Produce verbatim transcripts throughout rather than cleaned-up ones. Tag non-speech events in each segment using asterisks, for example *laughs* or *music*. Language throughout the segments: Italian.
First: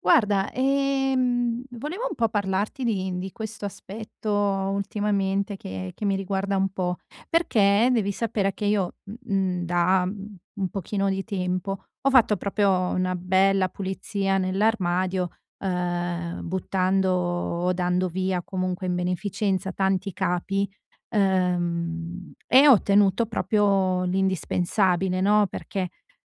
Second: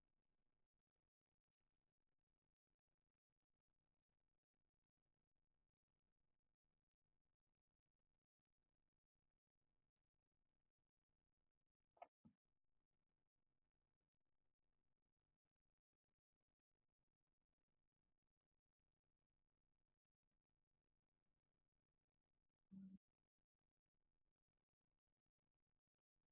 Guarda, ehm, volevo un po' parlarti di di questo aspetto ultimamente che che mi riguarda un po', perché devi sapere che io, mhmm, da, mhmm, un pochino di tempo ho fatto proprio una bella pulizia nell'armadio, ehm, buttando o dando via comunque in beneficenza tanti capi, ehm, e ho ottenuto proprio l'indispensabile, no, perché,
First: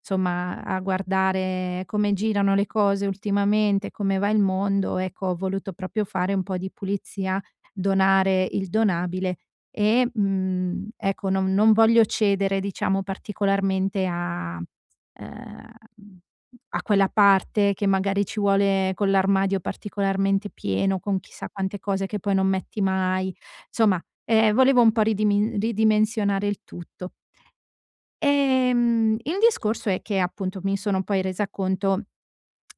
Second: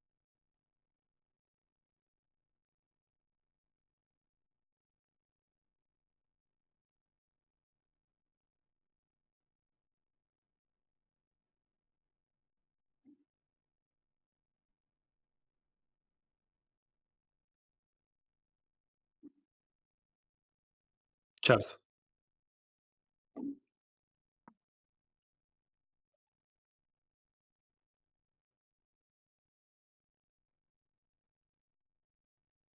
insomma, a guardare come girano le cose ultimamente, come va il mondo, ecco, ho voluto proprio fare un po' di pulizia, donare il donabile e, mhmm, ecco, non non voglio cedere, diciamo, particolarmente a ehm, a quella parte che magari ci vuole con l'armadio particolarmente pieno, con chissà Certo. quante cose che poi non metti mai. Insomma, ehm, volevo un po' ridimi ridimensionare il tutto. Ehm, il discorso è che appunto mi sono poi resa conto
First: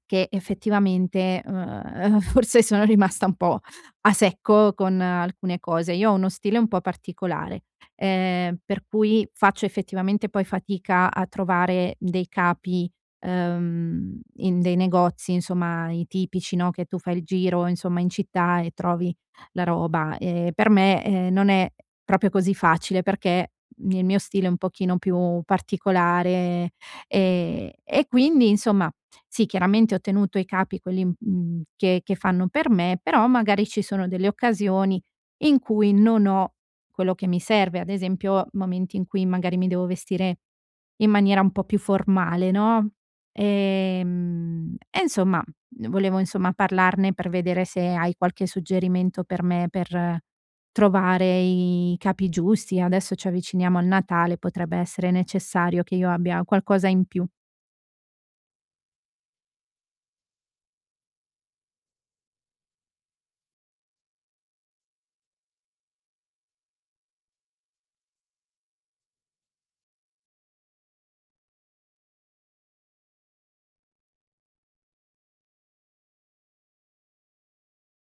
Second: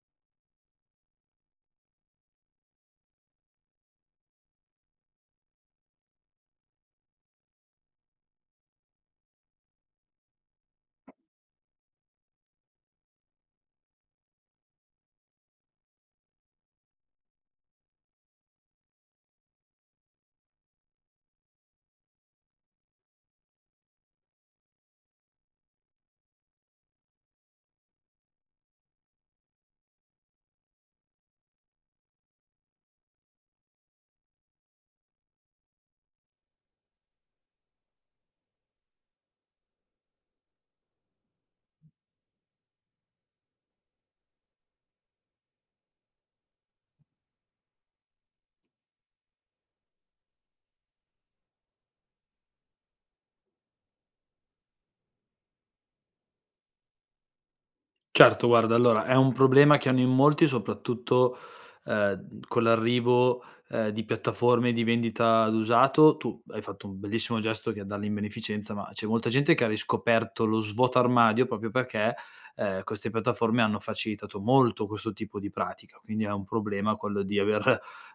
che effettivamente, uhm, *laughs* forse sono rimasta un po' a secco con alcune cose. Io ho uno stile un po' particolare, ehm, per cui faccio effettivamente poi fatica a trovare dei capi, uhm, in dei negozi, insomma, i tipici, no, che tu fai il giro, insomma, in città e trovi la roba. Ehm, per me, ehm, non è proprio così facile perché il mio stile è un pochino più particolare. Ehm, e quindi insomma, sì, chiaramente ho tenuto i capi quelli, mhmm, mhmm, che che fanno per me, però magari ci sono delle occasioni in cui non ho quello che mi serve, ad esempio momenti in cui magari mi devo vestire in maniera un po' più formale, no, ehm, e insomma volevo insomma parlarne per vedere se hai qualche suggerimento per me per trovare i capi giusti. Adesso ci avviciniamo al Natale, potrebbe essere necessario che io abbia qualcosa in più. Certo, guarda, allora è un problema che hanno in molti, soprattutto, ehm, con l'arrivo, ehm, di piattaforme di vendita d'usato. Tu hai fatto un bellissimo gesto che è darle in beneficenza, ma c'è molta gente che ha riscoperto lo svuota armadio proprio perché, ehm, queste piattaforme hanno facilitato molto questo tipo di pratica. Quindi è un problema quello di aver,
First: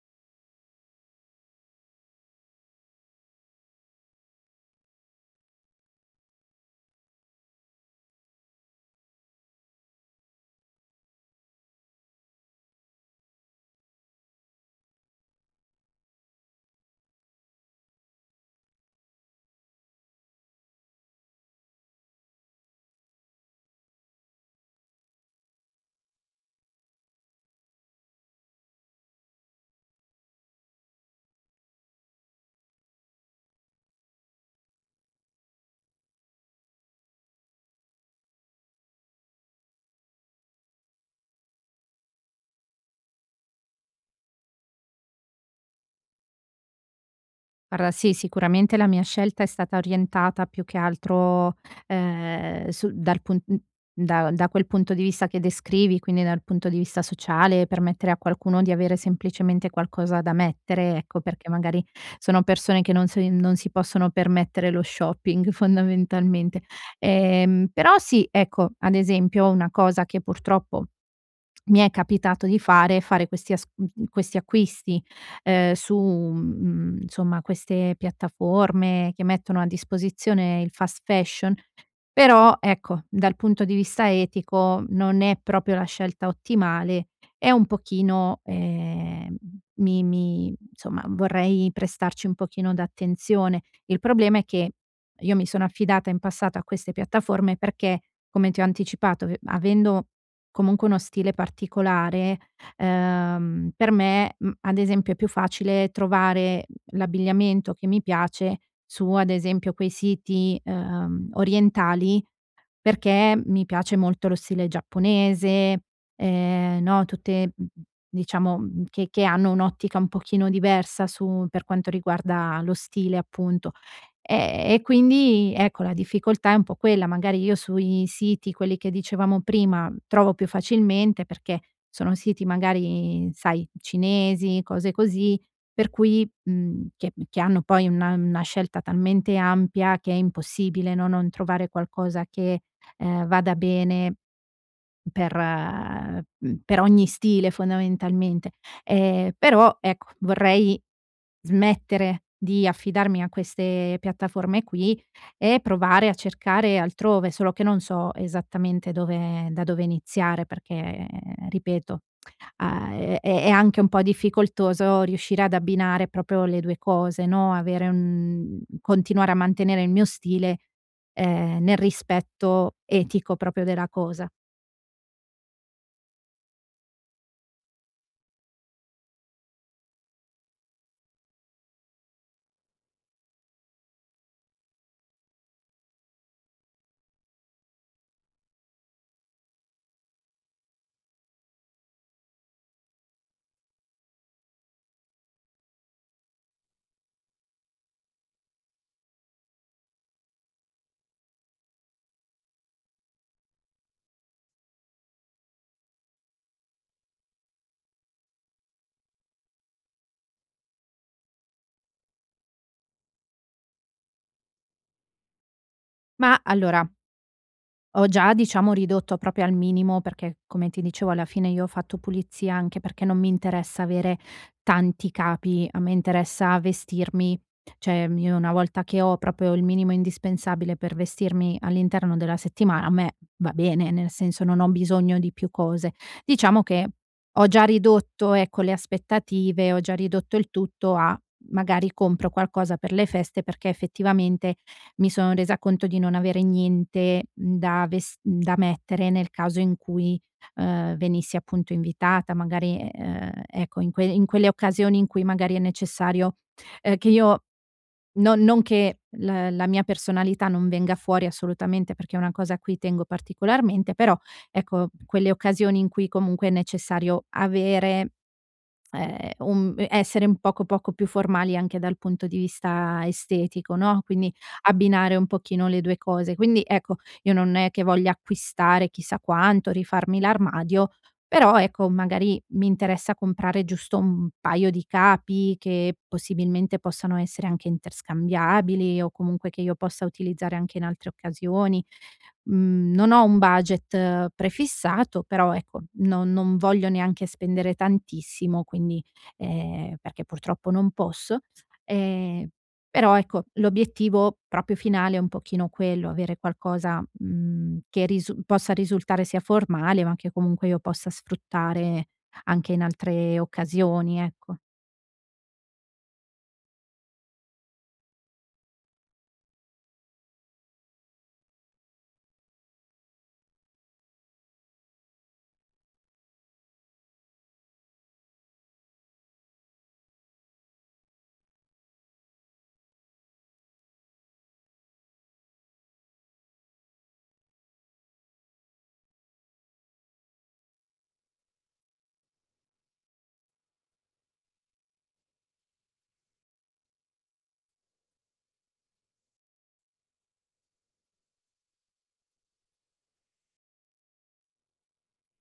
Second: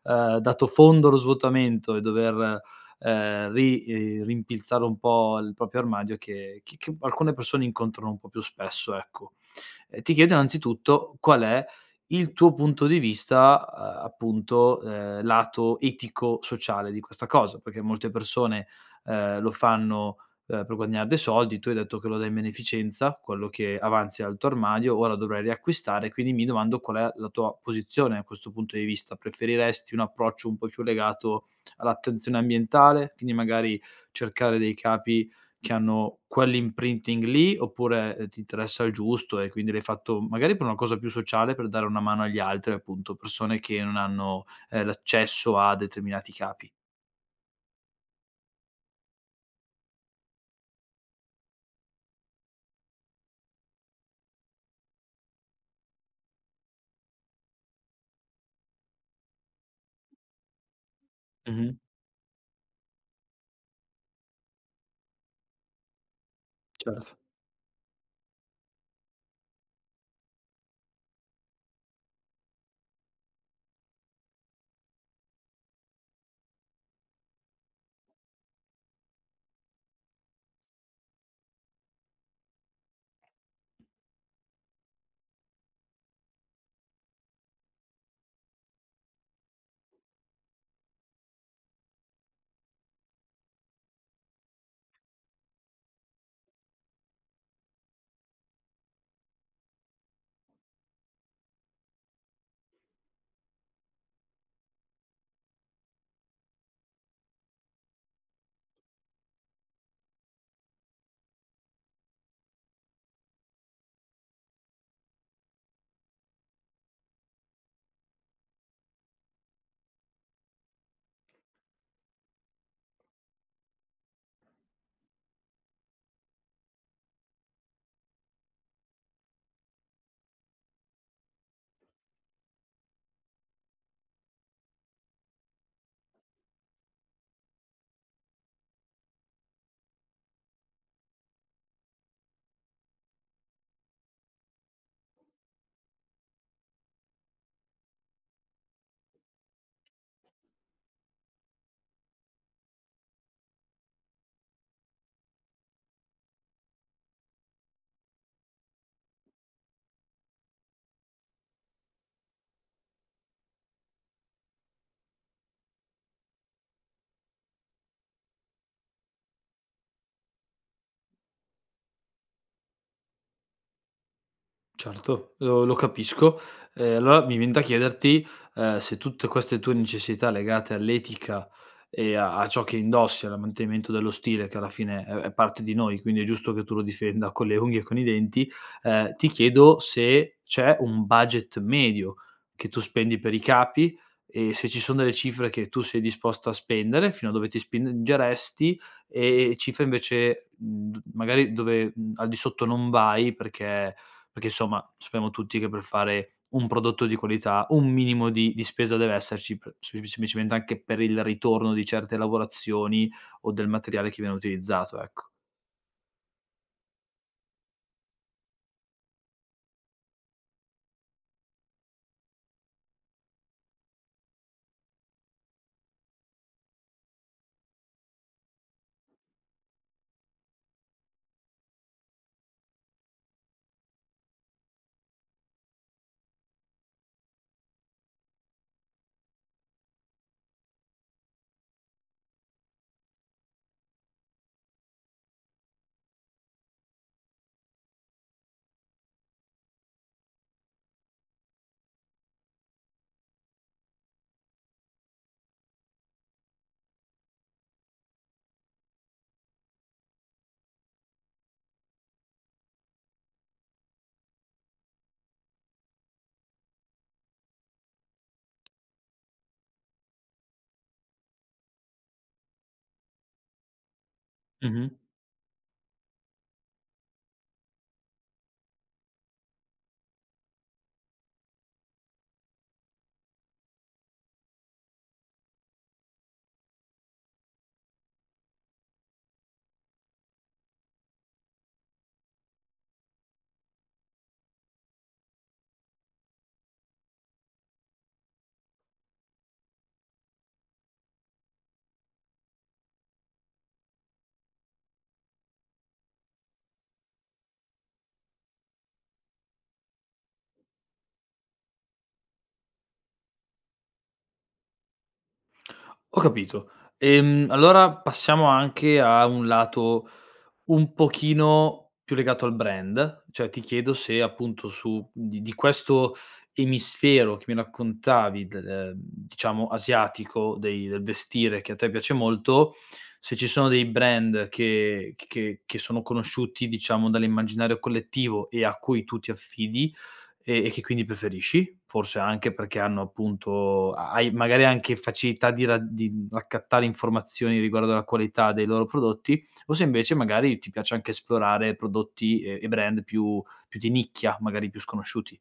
ehm, dato fondo allo svuotamento e dover, ehm, ri ehm, rimpilzare un po' il proprio armadio che che che alcune persone incontrano un po' più spesso, ecco. Ehm, ti chiedo innanzitutto qual è il tuo punto di vista, uhm, appunto, ehm, lato etico-sociale di questa cosa, perché molte persone, ehm, lo fanno, ehm, per guadagnare dei soldi. Tu hai detto che lo dai in beneficenza, quello che avanzi dal tuo armadio, ora dovrai riacquistare, quindi mi domando qual è la tua posizione a questo punto di vista. Preferiresti un approccio un po' più legato all'attenzione ambientale, quindi magari cercare dei capi che hanno quell'imprinting lì, oppure, ehm, ti interessa il giusto e quindi l'hai fatto magari per una cosa più sociale, per dare una mano agli altri, appunto, persone che non hanno, ehm, l'accesso a determinati capi. Guarda, sì, sicuramente la mia scelta è stata orientata più che altro, ehm, su dal pun mhmm, da da quel punto di vista che descrivi, quindi dal punto di vista sociale, permettere a qualcuno di avere semplicemente qualcosa da mettere, ecco, perché Mh-mh, magari sono persone che non si non si possono permettere lo shopping *laughs* fondamentalmente. certo. Ehm, però sì, ecco, ad esempio una cosa che purtroppo mi è capitato di fare fare questi as mhmm, questi acquisti, ehm, su, mhmm, insomma queste piattaforme che mettono a disposizione il fast fashion, però ecco, dal punto di vista etico non è proprio la scelta ottimale e un pochino, ehm, mi mi insomma vorrei prestarci un pochino d'attenzione. Il problema è che io mi sono affidata in passato a queste piattaforme perché, come ti ho anticipato, ave avendo comunque uno stile particolare. Ehm, per me, mhmm, ad esempio è più facile trovare l'abbigliamento che mi piace su, ad esempio, quei siti, ehm, orientali perché mi piace molto lo stile giapponese, ehm, no, tutte, mhmm, diciamo, mhmm, che che hanno un'ottica un pochino diversa su per quanto riguarda lo stile appunto. E e quindi ecco, la difficoltà è un po' quella, magari io sui siti, quelli che dicevamo prima, trovo più facilmente perché sono siti magari, sai, cinesi, cose così, per cui mhmm, che che hanno poi una una scelta talmente ampia che è impossibile, no, non trovare qualcosa che ehm, vada bene per mhmm, per ogni stile fondamentalmente. Ehm, però ecco, vorrei smettere di affidarmi a queste piattaforme qui e provare a cercare altrove, solo che non so esattamente dove da dove iniziare perché, eh, ripeto. Ah, è è è anche un po' difficoltoso riuscire ad abbinare proprio le due cose, no, avere un continuare a mantenere il mio stile, ehm, nel rispetto etico proprio della cosa. Certo, lo lo capisco. Ehm, allora mi viene da chiederti, ehm, se tutte queste tue necessità legate all'etica e a a ciò che indossi, al mantenimento dello stile che alla fine è è parte di noi, quindi è giusto che tu lo difenda con le unghie e con i denti, ehm, ti chiedo se c'è un budget medio che tu spendi per i capi e se ci sono delle cifre che tu sei disposta a spendere, fino a dove ti spingeresti e e cifre invece, mhmm, d magari dove, mhmm, al di sotto non vai, perché perché insomma sappiamo tutti che per fare un prodotto di qualità un minimo di di spesa deve esserci p sem semplicemente anche per il ritorno di certe lavorazioni o del materiale che viene utilizzato, ecco. Ma allora ho già, diciamo, ridotto proprio al minimo perché, come ti dicevo, alla fine io ho fatto pulizia anche perché non mi interessa avere tanti capi, a me interessa vestirmi, cioè m io una volta che ho proprio il minimo indispensabile per vestirmi all'interno della settimana, a me va bene, nel senso non ho bisogno di più cose. Diciamo che ho già ridotto, ecco, le aspettative, ho già ridotto il tutto a magari compro qualcosa per le feste perché effettivamente mi sono resa conto di non avere niente da ves da mettere nel caso in cui, uhm, venissi appunto invitata, magari, ehm, ecco in que in quelle occasioni in cui magari è necessario, ehm, che io no, non che la la mia personalità non venga fuori assolutamente, perché è una cosa a cui tengo particolarmente, però ecco, quelle occasioni in cui comunque è necessario avere, ehm, un essere un poco poco più formali anche dal punto di vista estetico, no, quindi Mh-mh. abbinare un pochino le due cose. Quindi ecco, io non è che voglia acquistare chissà quanto, rifarmi l'armadio, però ecco, magari mi interessa comprare giusto un paio di capi che possibilmente possano essere anche interscambiabili o comunque che io possa utilizzare anche in altre occasioni. Mhmm, non ho un budget eh, prefissato, però ecco, non non voglio neanche spendere tantissimo, quindi ehm, perché purtroppo non posso. Ehm Però ecco, l'obiettivo proprio finale è un pochino quello, avere qualcosa, mhmm, che risu possa risultare sia formale, ma che comunque io possa sfruttare anche in altre occasioni, ecco. Ho capito. Ehm, allora passiamo anche a un lato un pochino più legato al brand, cioè ti chiedo se appunto su di di questo emisfero che mi raccontavi del ehm, diciamo asiatico, dei del vestire che a te piace molto, se ci sono dei brand che che che sono conosciuti, diciamo, dall'immaginario collettivo e a cui tu ti affidi, e e che quindi preferisci, forse anche perché hanno appunto ha hai magari anche facilità di ra di raccattare informazioni riguardo alla qualità dei loro prodotti, o se invece magari ti piace anche esplorare prodotti e e brand più più di nicchia, magari più sconosciuti.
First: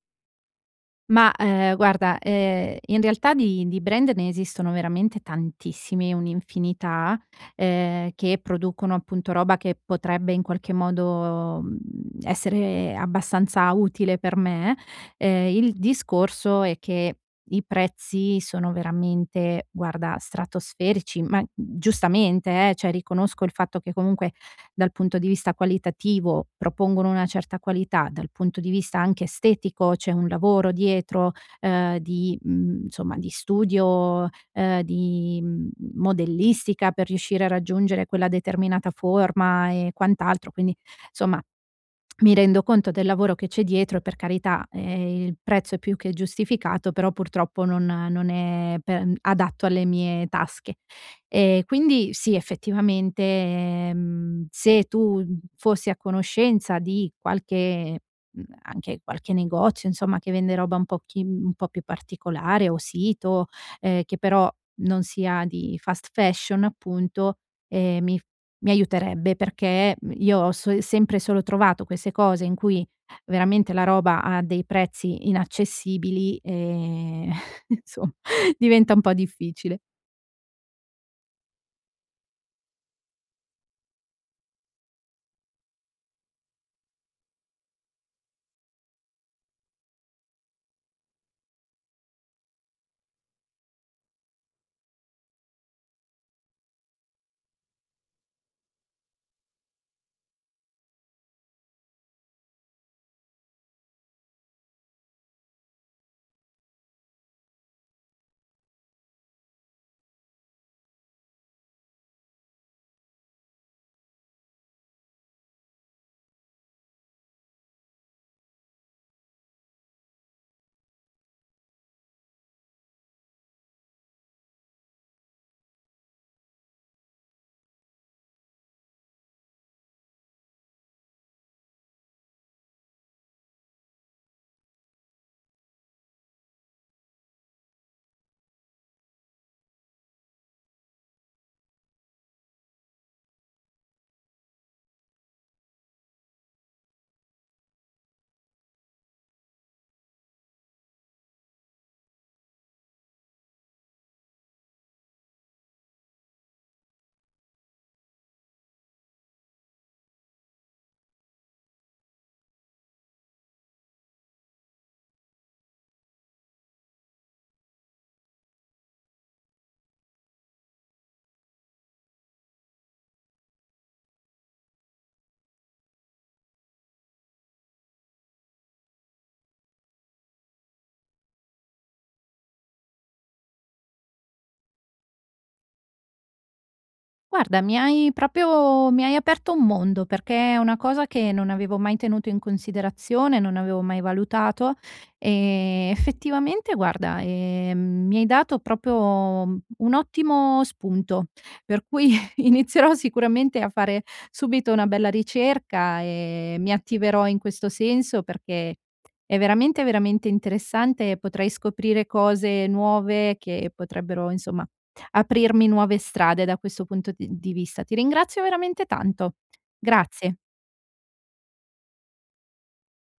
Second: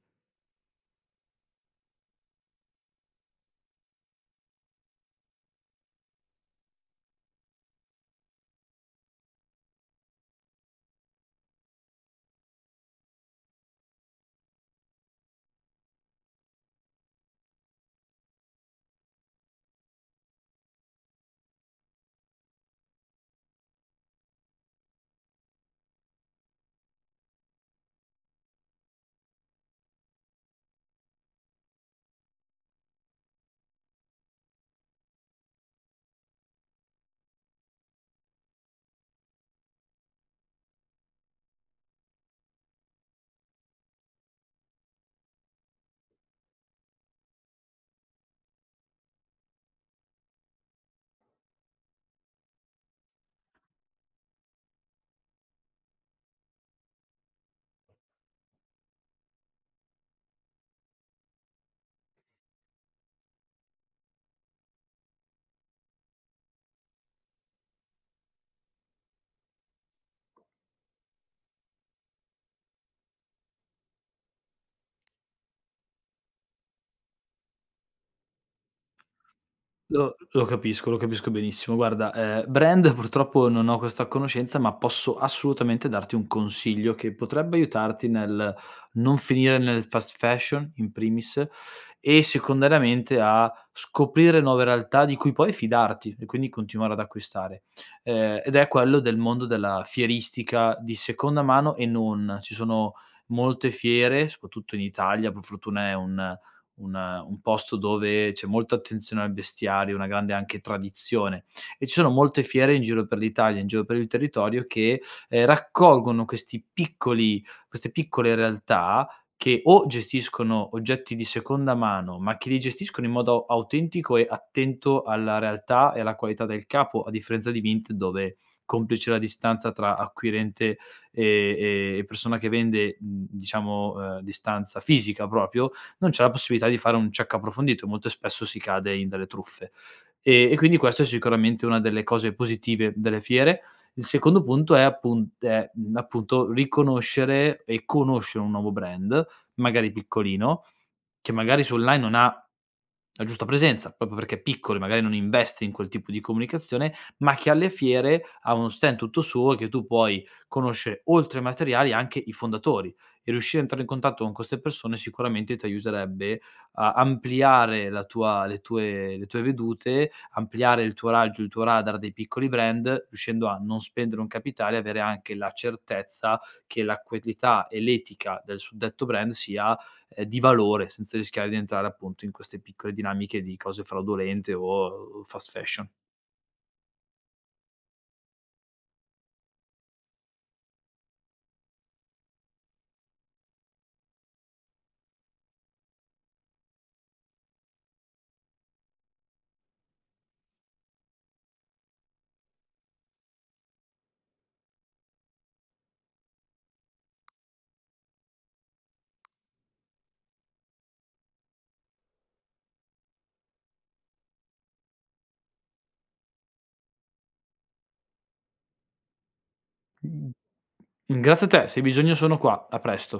Ma, ehm, guarda, ehm, in realtà di di brand ne esistono veramente tantissimi, un'infinità, ehm, che producono appunto roba che potrebbe in qualche modo, mhmm, essere abbastanza utile per me. Ehm, il discorso è che i prezzi sono veramente, guarda, stratosferici, ma mhmm, giustamente eh, cioè riconosco il fatto che comunque dal punto di vista qualitativo propongono una certa qualità, dal punto di vista anche estetico c'è un lavoro dietro, ehm, di mhmm, insomma di studio, ehm, di, mhmm, modellistica per riuscire a raggiungere quella determinata forma e quant'altro. Quindi, insomma, mi rendo conto del lavoro che c'è dietro e per carità, ehm, il prezzo è più che giustificato, però purtroppo non non è per mm, adatto alle mie tasche. Ehm, quindi sì, effettivamente, ehm, se tu mhmm, fossi a conoscenza di qualche mhmm, anche qualche negozio, insomma, che vende roba un pochi mhmm, un po' più particolare o sito, ehm, che però non sia di fast fashion appunto, ehm, mi f mi aiuterebbe perché, mhmm, io ho so sempre e solo trovato queste cose in cui veramente la roba ha dei prezzi inaccessibili, ehm, *laughs* insomma diventa un po' difficile. Lo lo capisco, lo capisco benissimo. Guarda, ehm, brand purtroppo non ho questa conoscenza, ma posso assolutamente darti un consiglio che potrebbe aiutarti nel non finire nel fast fashion, in primis, e secondariamente a scoprire nuove realtà di cui poi fidarti e quindi continuare ad acquistare. Ehm, ed è quello del mondo della fieristica di seconda mano e non. Ci sono molte fiere, soprattutto in Italia; per fortuna è un un un posto dove c'è molta attenzione al vestiario, una grande anche tradizione, e ci sono molte fiere in giro per l'Italia, in giro per il territorio che, ehm, raccolgono questi piccoli, queste piccole realtà che o gestiscono oggetti di seconda mano, ma che li gestiscono in modo autentico e attento alla realtà e alla qualità del capo, a differenza di Vinted dove, complice la distanza tra acquirente e e persona che vende, mhmm, diciamo, ehm, distanza fisica proprio, non c'è la possibilità di fare un check approfondito, e molto spesso si cade in delle truffe. E, e quindi questa è sicuramente una delle cose positive delle fiere. Il secondo punto è, appun- è, mh, appunto, riconoscere e conoscere un nuovo brand, magari piccolino, che magari su online non ha la giusta presenza, proprio perché è piccolo e magari non investe in quel tipo di comunicazione, ma che alle fiere ha uno stand tutto suo e che tu puoi conoscere oltre ai materiali anche i fondatori, e riuscire a entrare in contatto con queste persone sicuramente ti aiuterebbe a ampliare la tua le tue le tue vedute, ampliare il tuo raggio, il tuo radar dei piccoli brand, riuscendo a non spendere un capitale e avere anche la certezza che la qualità e l'etica del suddetto brand sia, ehm, di valore, senza rischiare di entrare appunto in queste piccole dinamiche di cose fraudolente o fast fashion. Guarda, mi hai proprio mi hai aperto un mondo, perché è una cosa che non avevo mai tenuto in considerazione, non avevo mai valutato e effettivamente guarda, ehm, mi hai dato proprio mhmm, un ottimo spunto, per cui *laughs* inizierò sicuramente a fare subito una bella ricerca e mi attiverò in questo senso perché è veramente, veramente interessante e potrei scoprire cose nuove che potrebbero, insomma, aprirmi nuove strade da questo punto di di vista. Ti ringrazio veramente tanto. Grazie. Grazie a te, se hai bisogno sono qua. A presto.